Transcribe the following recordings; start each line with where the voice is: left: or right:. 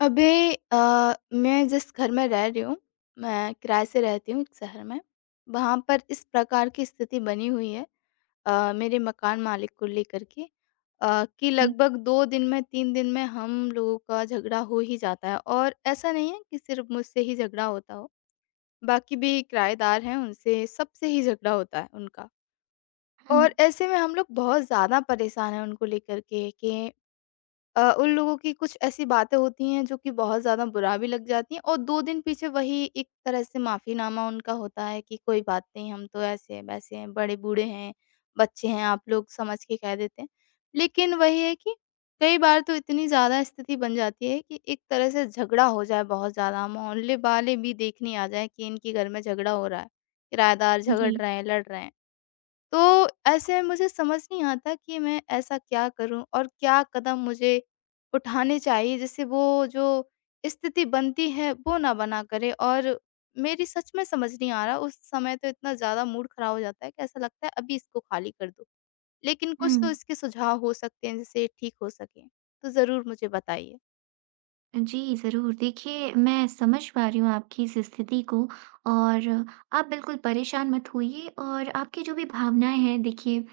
left: अभी मैं जिस घर में रह रही हूँ, मैं किराए से रहती हूँ एक शहर में। वहाँ पर इस प्रकार की स्थिति बनी हुई है मेरे मकान मालिक को लेकर के कि
right: जी।
left: लगभग 2 दिन में 3 दिन में हम लोगों का झगड़ा हो ही जाता है। और ऐसा नहीं है कि सिर्फ़ मुझसे ही झगड़ा होता हो, बाकी भी किराएदार हैं उनसे सबसे ही झगड़ा होता है उनका।
right: हुँ।
left: और ऐसे में हम लोग बहुत ज़्यादा परेशान हैं उनको लेकर के कि उन लोगों की कुछ ऐसी बातें होती हैं जो कि बहुत ज़्यादा बुरा भी लग जाती हैं, और 2 दिन पीछे वही एक तरह से माफ़ीनामा उनका होता है कि कोई बात नहीं, हम तो ऐसे हैं, वैसे हैं, बड़े-बूढ़े हैं, बच्चे हैं, आप लोग समझ के कह देते हैं। लेकिन वही है कि कई बार तो इतनी ज़्यादा स्थिति बन जाती है कि एक तरह से झगड़ा हो जाए बहुत ज़्यादा, मोहल्ले वाले भी देखने आ जाएँ कि इनके घर में झगड़ा हो रहा है, किराएदार झगड़
right: जी।
left: रहे हैं, लड़ रहे हैं। तो ऐसे में मुझे समझ नहीं आता कि मैं ऐसा क्या करूँ और क्या कदम मुझे उठाने चाहिए जिससे वो जो स्थिति बनती है वो ना बना करे, और मेरी सच में समझ नहीं आ रहा। उस समय तो इतना ज़्यादा मूड खराब हो जाता है कि ऐसा लगता है अभी इसको खाली कर दो, लेकिन कुछ तो
right: हुँ।
left: इसके सुझाव हो सकते हैं जिससे ये ठीक हो सके, तो ज़रूर मुझे बताइए।
right: जी, ज़रूर। देखिए, मैं समझ पा रही हूँ आपकी इस स्थिति को और आप बिल्कुल परेशान मत होइए और आपकी जो भी भावनाएँ हैं देखिए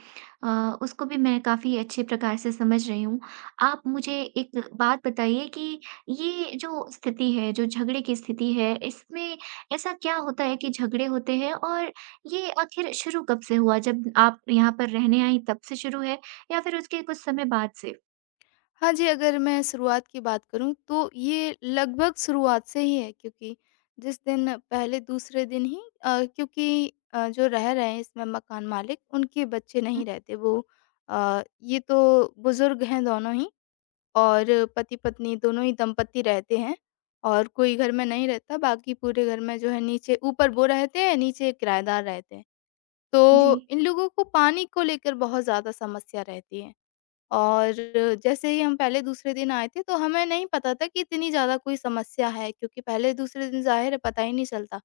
right: उसको भी मैं काफ़ी अच्छे प्रकार से समझ रही हूँ। आप मुझे एक बात बताइए कि ये जो स्थिति है, जो झगड़े की स्थिति है, इसमें ऐसा क्या होता है कि झगड़े होते हैं और ये आखिर शुरू कब से हुआ? जब आप यहाँ पर रहने आईं तब से शुरू है या फिर उसके कुछ समय बाद से?
left: हाँ जी, अगर मैं शुरुआत की बात करूँ तो ये लगभग शुरुआत से ही है, क्योंकि जिस दिन पहले दूसरे दिन ही क्योंकि जो रह रहे हैं इसमें मकान मालिक, उनके बच्चे
right: हुँ।
left: नहीं रहते वो ये तो बुज़ुर्ग हैं दोनों ही, और पति-पत्नी दोनों ही दंपति रहते हैं, और कोई घर में नहीं रहता, बाकी पूरे घर में जो है नीचे ऊपर वो रहते हैं, नीचे किराएदार रहते हैं।
right: जी।
left: तो इन लोगों को पानी को लेकर बहुत ज़्यादा समस्या रहती है। और जैसे ही हम पहले दूसरे दिन आए थे तो हमें नहीं पता था कि इतनी ज़्यादा कोई समस्या है, क्योंकि पहले दूसरे दिन ज़ाहिर है पता ही नहीं चलता।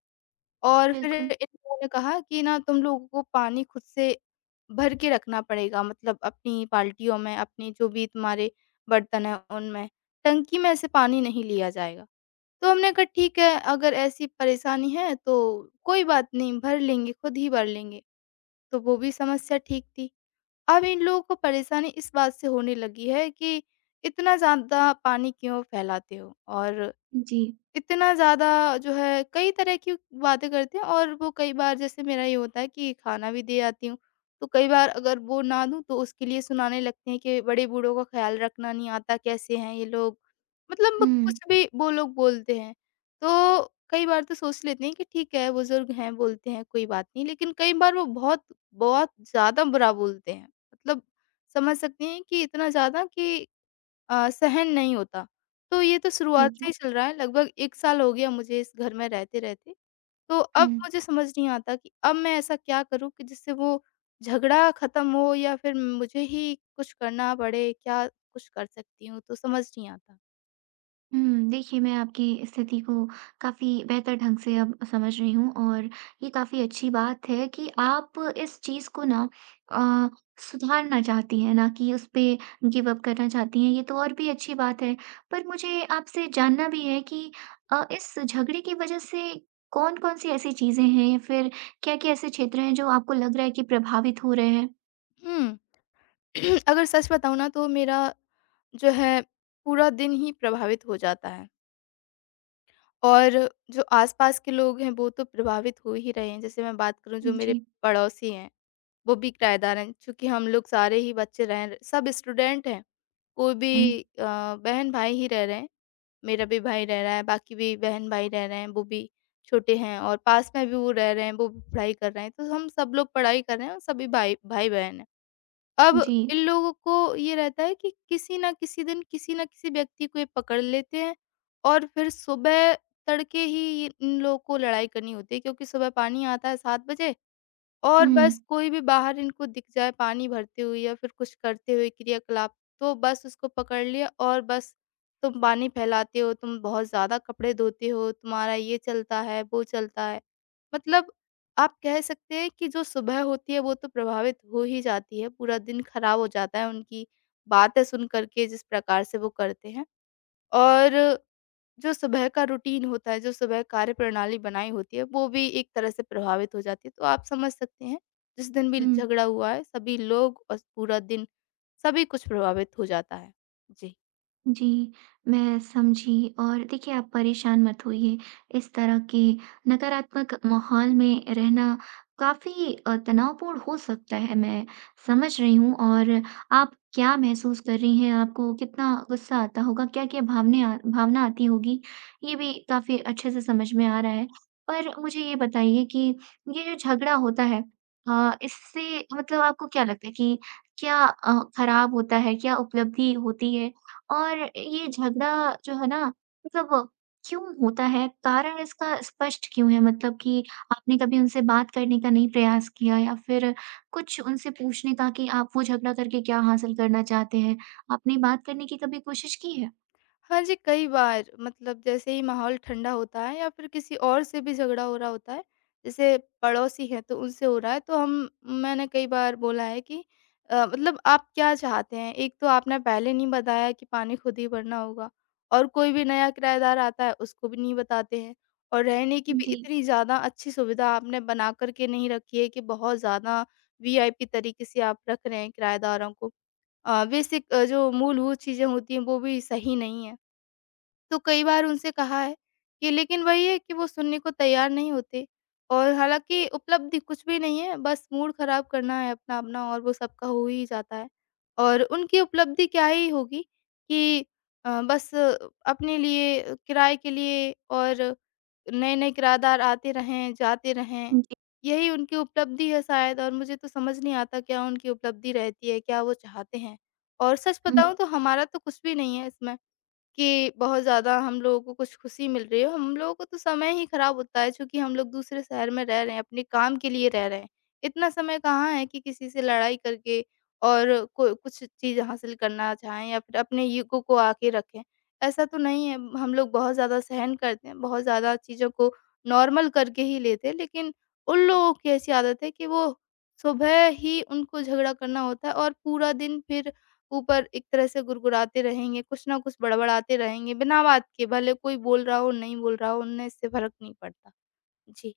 left: और फिर
right: बिल्कुल।
left: इन लोगों ने कहा कि ना, तुम लोगों को पानी खुद से भर के रखना पड़ेगा, मतलब अपनी बाल्टियों में, अपनी जो भी तुम्हारे बर्तन हैं उनमें, टंकी में से पानी नहीं लिया जाएगा। तो हमने कहा ठीक है, अगर ऐसी परेशानी है तो कोई बात नहीं, भर लेंगे, खुद ही भर लेंगे। तो वो भी समस्या ठीक थी। अब इन लोगों को परेशानी इस बात से होने लगी है कि इतना ज़्यादा पानी क्यों फैलाते हो, और
right: जी।
left: इतना ज़्यादा जो है कई तरह की बातें करते हैं। और वो कई बार जैसे मेरा ये होता है कि खाना भी दे आती हूँ, तो कई बार अगर वो ना दूँ तो उसके लिए सुनाने लगते हैं कि बड़े बूढ़ों का ख़्याल रखना नहीं आता, कैसे हैं ये लोग? मतलब
right: हुँ।
left: कुछ भी वो लोग बोलते हैं। तो कई बार तो सोच लेते हैं कि ठीक है बुज़ुर्ग हैं, बोलते हैं, कोई बात नहीं, लेकिन कई बार वो बहुत, बहुत ज़्यादा बुरा बोलते हैं। मतलब समझ सकते हैं कि इतना ज़्यादा कि सहन नहीं होता। तो ये तो शुरुआत
right: ठीक
left: से
right: है।
left: ही चल रहा है, लगभग 1 साल हो गया मुझे इस घर में रहते-रहते। तो
right: हुँ।
left: अब मुझे समझ नहीं आता कि अब मैं ऐसा क्या करूँ कि जिससे वो झगड़ा ख़त्म हो, या फिर मुझे ही कुछ करना पड़े, क्या कुछ कर सकती हूँ? तो समझ नहीं आता।
right: देखिए मैं आपकी स्थिति को काफ़ी बेहतर ढंग से अब समझ रही हूँ और ये काफ़ी अच्छी बात है कि आप इस चीज़ को ना अ, सुधारना चाहती हैं, ना कि उस पे गिव अप करना चाहती हैं, ये तो और भी अच्छी बात है। पर मुझे आपसे जानना भी है कि इस झगड़े की वजह से कौन-कौन सी ऐसी चीज़ें हैं या फिर क्या-क्या ऐसे क्षेत्र हैं जो आपको लग रहा है कि प्रभावित हो रहे हैं?
left: हुँ, अगर सच बताऊँ ना तो मेरा जो है पूरा दिन ही प्रभावित हो जाता है। और जो आस-पास के लोग हैं वो तो प्रभावित हो ही रहे हैं। जैसे मैं बात करूँ जो मेरे
right: जी।
left: पड़ोसी हैं। वो भी किराएदार हैं। चूँकि हम लोग सारे ही बच्चे रह र सब स्टूडेंट हैं। कोई
right: हुँ।
left: भी अ, बहन-भाई ही रह रहे हैं। मेरा भी भाई रह रहा है, बाकी भी बहन-भाई रह रहे हैं, वो भी छोटे हैं, और पास में भी वो रह रहे हैं, वो भी पढ़ाई कर रहे हैं। तो हम सब लोग पढ़ाई कर रहे हैं और सभी भाई-बहन हैं। अब
right: जी।
left: इन लोगों को ये रहता है कि किसी न किसी दिन, किसी न किसी व्यक्ति को ये पकड़ लेते हैं, और फिर सुबह तड़के ही इन लोगों को लड़ाई करनी होती है, क्योंकि सुबह पानी आता है 7 बजे। और
right: हुँ।
left: बस कोई भी बाहर इनको दिख जाए पानी भरते हुए या फिर कुछ करते हुए क्रियाकलाप, तो बस उसको पकड़ लिया और बस तुम पानी फैलाते हो, तुम बहुत ज़्यादा कपड़े धोते हो, तुम्हारा ये चलता है, वो चलता है। मतलब आप कह सकते हैं कि जो सुबह होती है वो तो प्रभावित हो ही जाती है, पूरा दिन खराब हो जाता है उनकी बातें सुन कर के जिस प्रकार से वो करते हैं। और जो सुबह का रूटीन होता है, जो सुबह कार्यप्रणाली बनाई होती है, वो भी एक तरह से प्रभावित हो जाती है। तो आप समझ सकते हैं, जिस दिन भी
right: हुँ।
left: झगड़ा हुआ है, सभी लोग और पूरा दिन, सभी कुछ प्रभावित हो जाता है। जी।
right: जी, मैं समझी और देखिए आप परेशान मत होइए। इस तरह के नकारात्मक माहौल में रहना काफ़ी तनावपूर्ण हो सकता है, मैं समझ रही हूँ और आप क्या महसूस कर रही हैं, आपको कितना गुस्सा आता होगा, क्या-क्या भावने आ भावना आती होगी, ये भी काफ़ी अच्छे से समझ में आ रहा है। पर मुझे ये बताइए कि ये जो झगड़ा होता है इससे मतलब आपको क्या लगता है कि क्या खराब होता है, क्या उपलब्धि होती है? और ये झगड़ा जो है ना मतलब क्यों होता है? कारण इसका स्पष्ट क्यों है? मतलब कि आपने कभी उनसे बात करने का नहीं प्रयास किया या फिर कुछ उनसे पूछने का कि आप वो झगड़ा करके क्या हासिल करना चाहते हैं? आपने बात करने की कभी कोशिश की है?
left: हाँ जी, कई बार मतलब जैसे ही माहौल ठंडा होता है या फिर किसी और से भी झगड़ा हो रहा होता है, जैसे पड़ोसी हैं तो उनसे हो रहा है, तो हम मैंने कई बार बोला है कि मतलब आप क्या चाहते हैं? एक तो आपने पहले नहीं बताया कि पानी खुद ही भरना होगा, और कोई भी नया किराएदार आता है उसको भी नहीं बताते हैं, और रहने की भी
right: जी।
left: इतनी ज़्यादा अच्छी सुविधा आपने बना कर के नहीं रखी है कि बहुत ज़्यादा वीआईपी तरीके से आप रख रहे हैं किराएदारों को। बेसिक जो मूलभूत चीज़ें होती हैं वो भी सही नहीं है। तो कई बार उनसे कहा है, कि लेकिन वही है कि वो सुनने को तैयार नहीं होते। और हालाँकि उपलब्धि कुछ भी नहीं है, बस मूड ख़राब करना है अपना-अपना, और वो सबका हो ही जाता है। और उनकी उपलब्धि क्या ही होगी कि बस अपने लिए, किराए के लिए, और नए-नए किराएदार आते रहें, जाते रहें,
right: जी।
left: यही उनकी उपलब्धि है शायद। और मुझे तो समझ नहीं आता क्या उनकी उपलब्धि रहती है, क्या वो चाहते हैं? और सच बताऊँ तो हमारा तो कुछ भी नहीं है इसमें। कि बहुत ज़्यादा हम लोगों को कुछ खुशी मिल रही हो, हम लोगों को तो समय ही खराब होता है, चूँकि हम लोग दूसरे शहर में रह रहे हैं, अपने काम के लिए रह रहे हैं। इतना समय कहाँ है कि किसी से लड़ाई करके और को कुछ चीज़ हासिल करना चाहें, या फिर अपने ईगो को आके रखें। ऐसा तो नहीं है, हम लोग बहुत ज़्यादा सहन करते हैं, बहुत ज़्यादा चीज़ों को नॉर्मल करके ही लेते हैं, लेकिन उन लोगों की ऐसी आदत है कि वो सुबह ही उनको झगड़ा करना होता है, और पूरा दिन फिर ऊपर एक तरह से गुड़गुड़ाते रहेंगे, कुछ ना कुछ बड़बड़ाते रहेंगे, बिना बात के, भले कोई बोल रहा हो, नहीं बोल रहा हो, उन्हें इससे फ़र्क नहीं पड़ता। जी।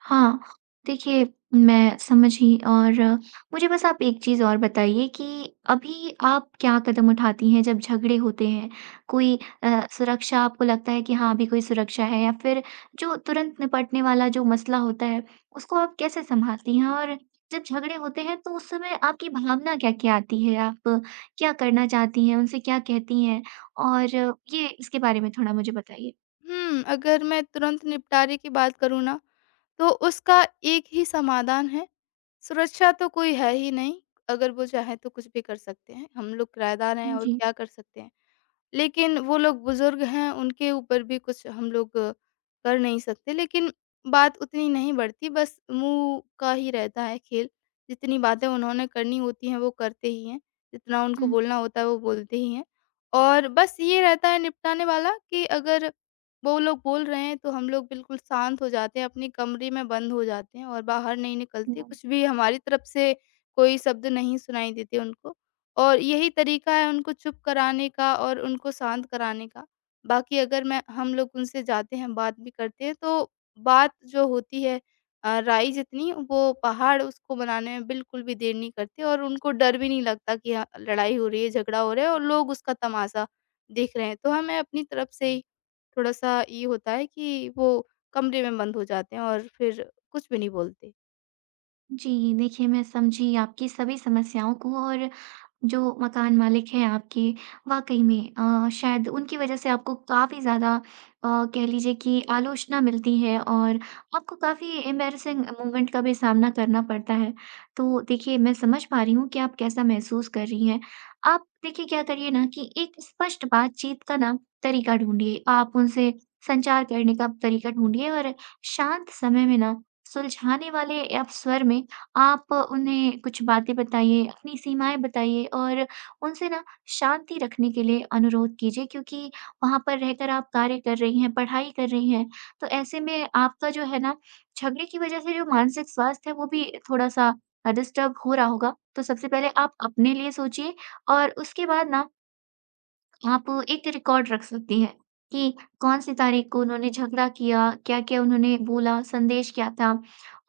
right: हाँ, देखिए मैं समझी और मुझे बस आप एक चीज़ और बताइए कि अभी आप क्या कदम उठाती हैं जब झगड़े होते हैं? कोई सुरक्षा आपको लगता है कि हाँ, अभी कोई सुरक्षा है या फिर जो तुरंत निपटने वाला जो मसला होता है, उसको आप कैसे सँभालती हैं? और जब झगड़े होते हैं तो उस समय आपकी भावना क्या-क्या आती है? आप क्या करना चाहती हैं? उनसे क्या कहती हैं? और ये इसके बारे में थोड़ा मुझे बताइए।
left: हुँ, अगर मैं तुरंत निपटारे की बात करूँ ना, तो उसका एक ही समाधान है। सुरक्षा तो कोई है ही नहीं, अगर वो चाहें तो कुछ भी कर सकते हैं। हम लोग किराएदार हैं
right: हाँ
left: और
right: जी।
left: क्या कर सकते हैं। लेकिन वो लोग बुज़ुर्ग हैं, उनके ऊपर भी कुछ हम लोग कर नहीं सकते, लेकिन बात उतनी नहीं बढ़ती, बस मुँह का ही रहता है खेल। जितनी बातें उन्होंने करनी होती हैं, वो करते ही हैं, जितना उनको बोलना होता है, वो बोलते ही हैं। और बस ये रहता है निपटाने वाला कि अगर वो लोग बोल रहे हैं, तो हम लोग बिल्कुल शांत हो जाते हैं, अपने कमरे में बंद हो जाते हैं और बाहर नहीं निकलते।
right: हुँ।
left: कुछ भी हमारी तरफ से कोई शब्द नहीं सुनाई देते उनको। और यही तरीका है उनको चुप कराने का और उनको शांत कराने का। बाकी अगर मैं हम लोग उनसे जाते हैं, बात भी करते हैं, तो बात जो होती है राई जितनी वो पहाड़ उसको बनाने में बिल्कुल भी देर नहीं करते, और उनको डर भी नहीं लगता कि हाँ, लड़ाई हो रही है, झगड़ा हो रहा है और लोग उसका तमाशा देख रहे हैं। तो हमें अपनी तरफ से ही थोड़ा-सा ये होता है कि वो कमरे में बंद हो जाते हैं और फिर कुछ भी नहीं बोलते।
right: जी, देखिए मैं समझी आपकी सभी समस्याओं को और जो मकान मालिक हैं आपके वाक़ई में शायद उनकी वज़ह से आपको काफ़ी ज़्यादा कह लीजिए कि आलोचना मिलती है और आपको काफ़ी एम्बैरेसिंग मोमेंट का भी सामना करना पड़ता है। तो देखिए मैं समझ पा रही हूँ कि आप कैसा महसूस कर रही हैं। आप देखिए क्या करिए ना कि एक स्पष्ट बातचीत का ना तरीका ढूँढिए। आप उनसे संचार करने का तरीका ढूँढिए और शांत समय में ना सुलझाने वाले आप स्वर में आप उन्हें कुछ बातें बताइए, अपनी सीमाएँ बताइए और उनसे ना शांति रखने के लिए अनुरोध कीजिए क्योंकि वहाँ पर रहकर आप कार्य कर रही हैं, पढ़ाई कर रही हैं, तो ऐसे में आपका जो है ना झगड़े की वज़ह से जो मानसिक स्वास्थ्य है वो भी थोड़ा-सा डिस्टर्ब हो रहा होगा। तो सबसे पहले आप अपने लिए सोचिए और उसके बाद ना आप एक रिकॉर्ड रख सकती हैं कि कौन सी तारीख को उन्होंने झगड़ा किया, क्या-क्या उन्होंने बोला, संदेश क्या था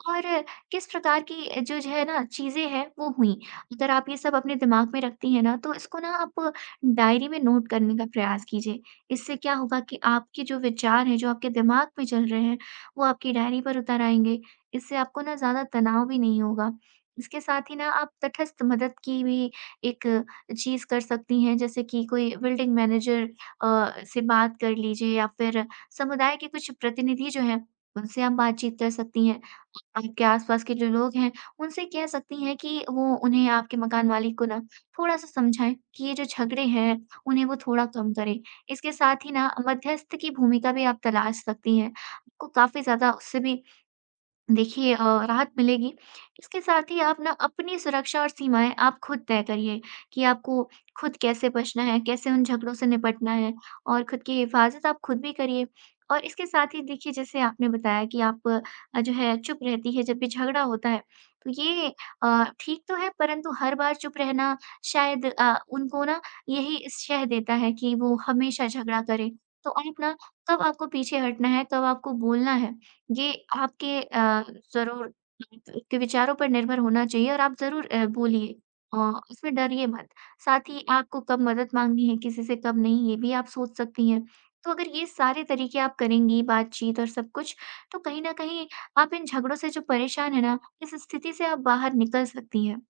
right: और किस प्रकार की जो जो है ना चीज़ें हैं वो हुई। अगर आप ये सब अपने दिमाग में रखती हैं ना तो इसको ना आप डायरी में नोट करने का प्रयास कीजिए। इससे क्या होगा कि आपके जो विचार हैं, जो आपके दिमाग में चल रहे हैं वो आपकी डायरी पर उतर आएँगे। इससे आपको ना ज़्यादा तनाव भी नहीं होगा। इसके साथ ही ना आप तटस्थ मदद की भी एक चीज़ कर सकती हैं, जैसे कि कोई बिल्डिंग मैनेजर से बात कर लीजिए या फिर समुदाय के कुछ प्रतिनिधि जो हैं, उनसे आप बातचीत कर सकती हैं। आपके आस-पास के जो लोग हैं, उनसे कह सकती हैं कि वो उन्हें आपके मकान मालिक को ना थोड़ा-सा समझाएँ कि ये जो झगड़े हैं, उन्हें वो थोड़ा कम करें। इसके साथ ही ना मध्यस्थ की भूमिका भी आप तलाश सकती हैं। आपको काफ़ी ज़्यादा उससे भी देखिए राहत मिलेगी। इसके साथ ही आप ना अपनी सुरक्षा और सीमाएँ आप खुद तय करिए कि आपको खुद कैसे बचना है, कैसे उन झगड़ों से निपटना है और खुद की हिफाज़त आप खुद भी करिए। और इसके साथ ही देखिए जैसे आपने बताया कि आप जो है चुप रहती है जब भी झगड़ा होता है, तो ये ठीक तो है परंतु हर बार चुप रहना शायद उनको ना यही शह देता है कि वो हमेशा झगड़ा करें। तो आप ना कब आपको पीछे हटना है, कब आपको बोलना है ये आपके ज़रूर के विचारों पर निर्भर होना चाहिए और आप ज़रूर बोलिए इसमें डरिए मत। साथ ही आपको कब मदद माँगनी है, किसी से कब नहीं, ये भी आप सोच सकती हैं। तो अगर ये सारे तरीके आप करेंगी, बातचीत और सब कुछ, तो कहीं न कहीं आप इन झगड़ों से जो परेशान हैं ना, इस स्थिति से आप बाहर निकल सकती हैं।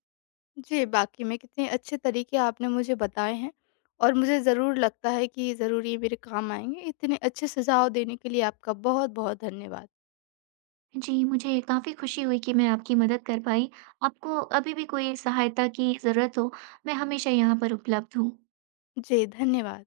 left: जी, वाक़ई में कितने अच्छे तरीके आपने मुझे बताए हैं, और मुझे ज़रूर लगता है कि ज़रूर ये मेरे काम आएँगे। इतने अच्छे सुझाव देने के लिए आपका बहुत-बहुत धन्यवाद।
right: जी, मुझे काफ़ी खुशी हुई कि मैं आपकी मदद कर पाई। आपको अभी भी कोई सहायता की ज़रूरत हो, मैं हमेशा यहाँ पर उपलब्ध हूँ।
left: जी, धन्यवाद।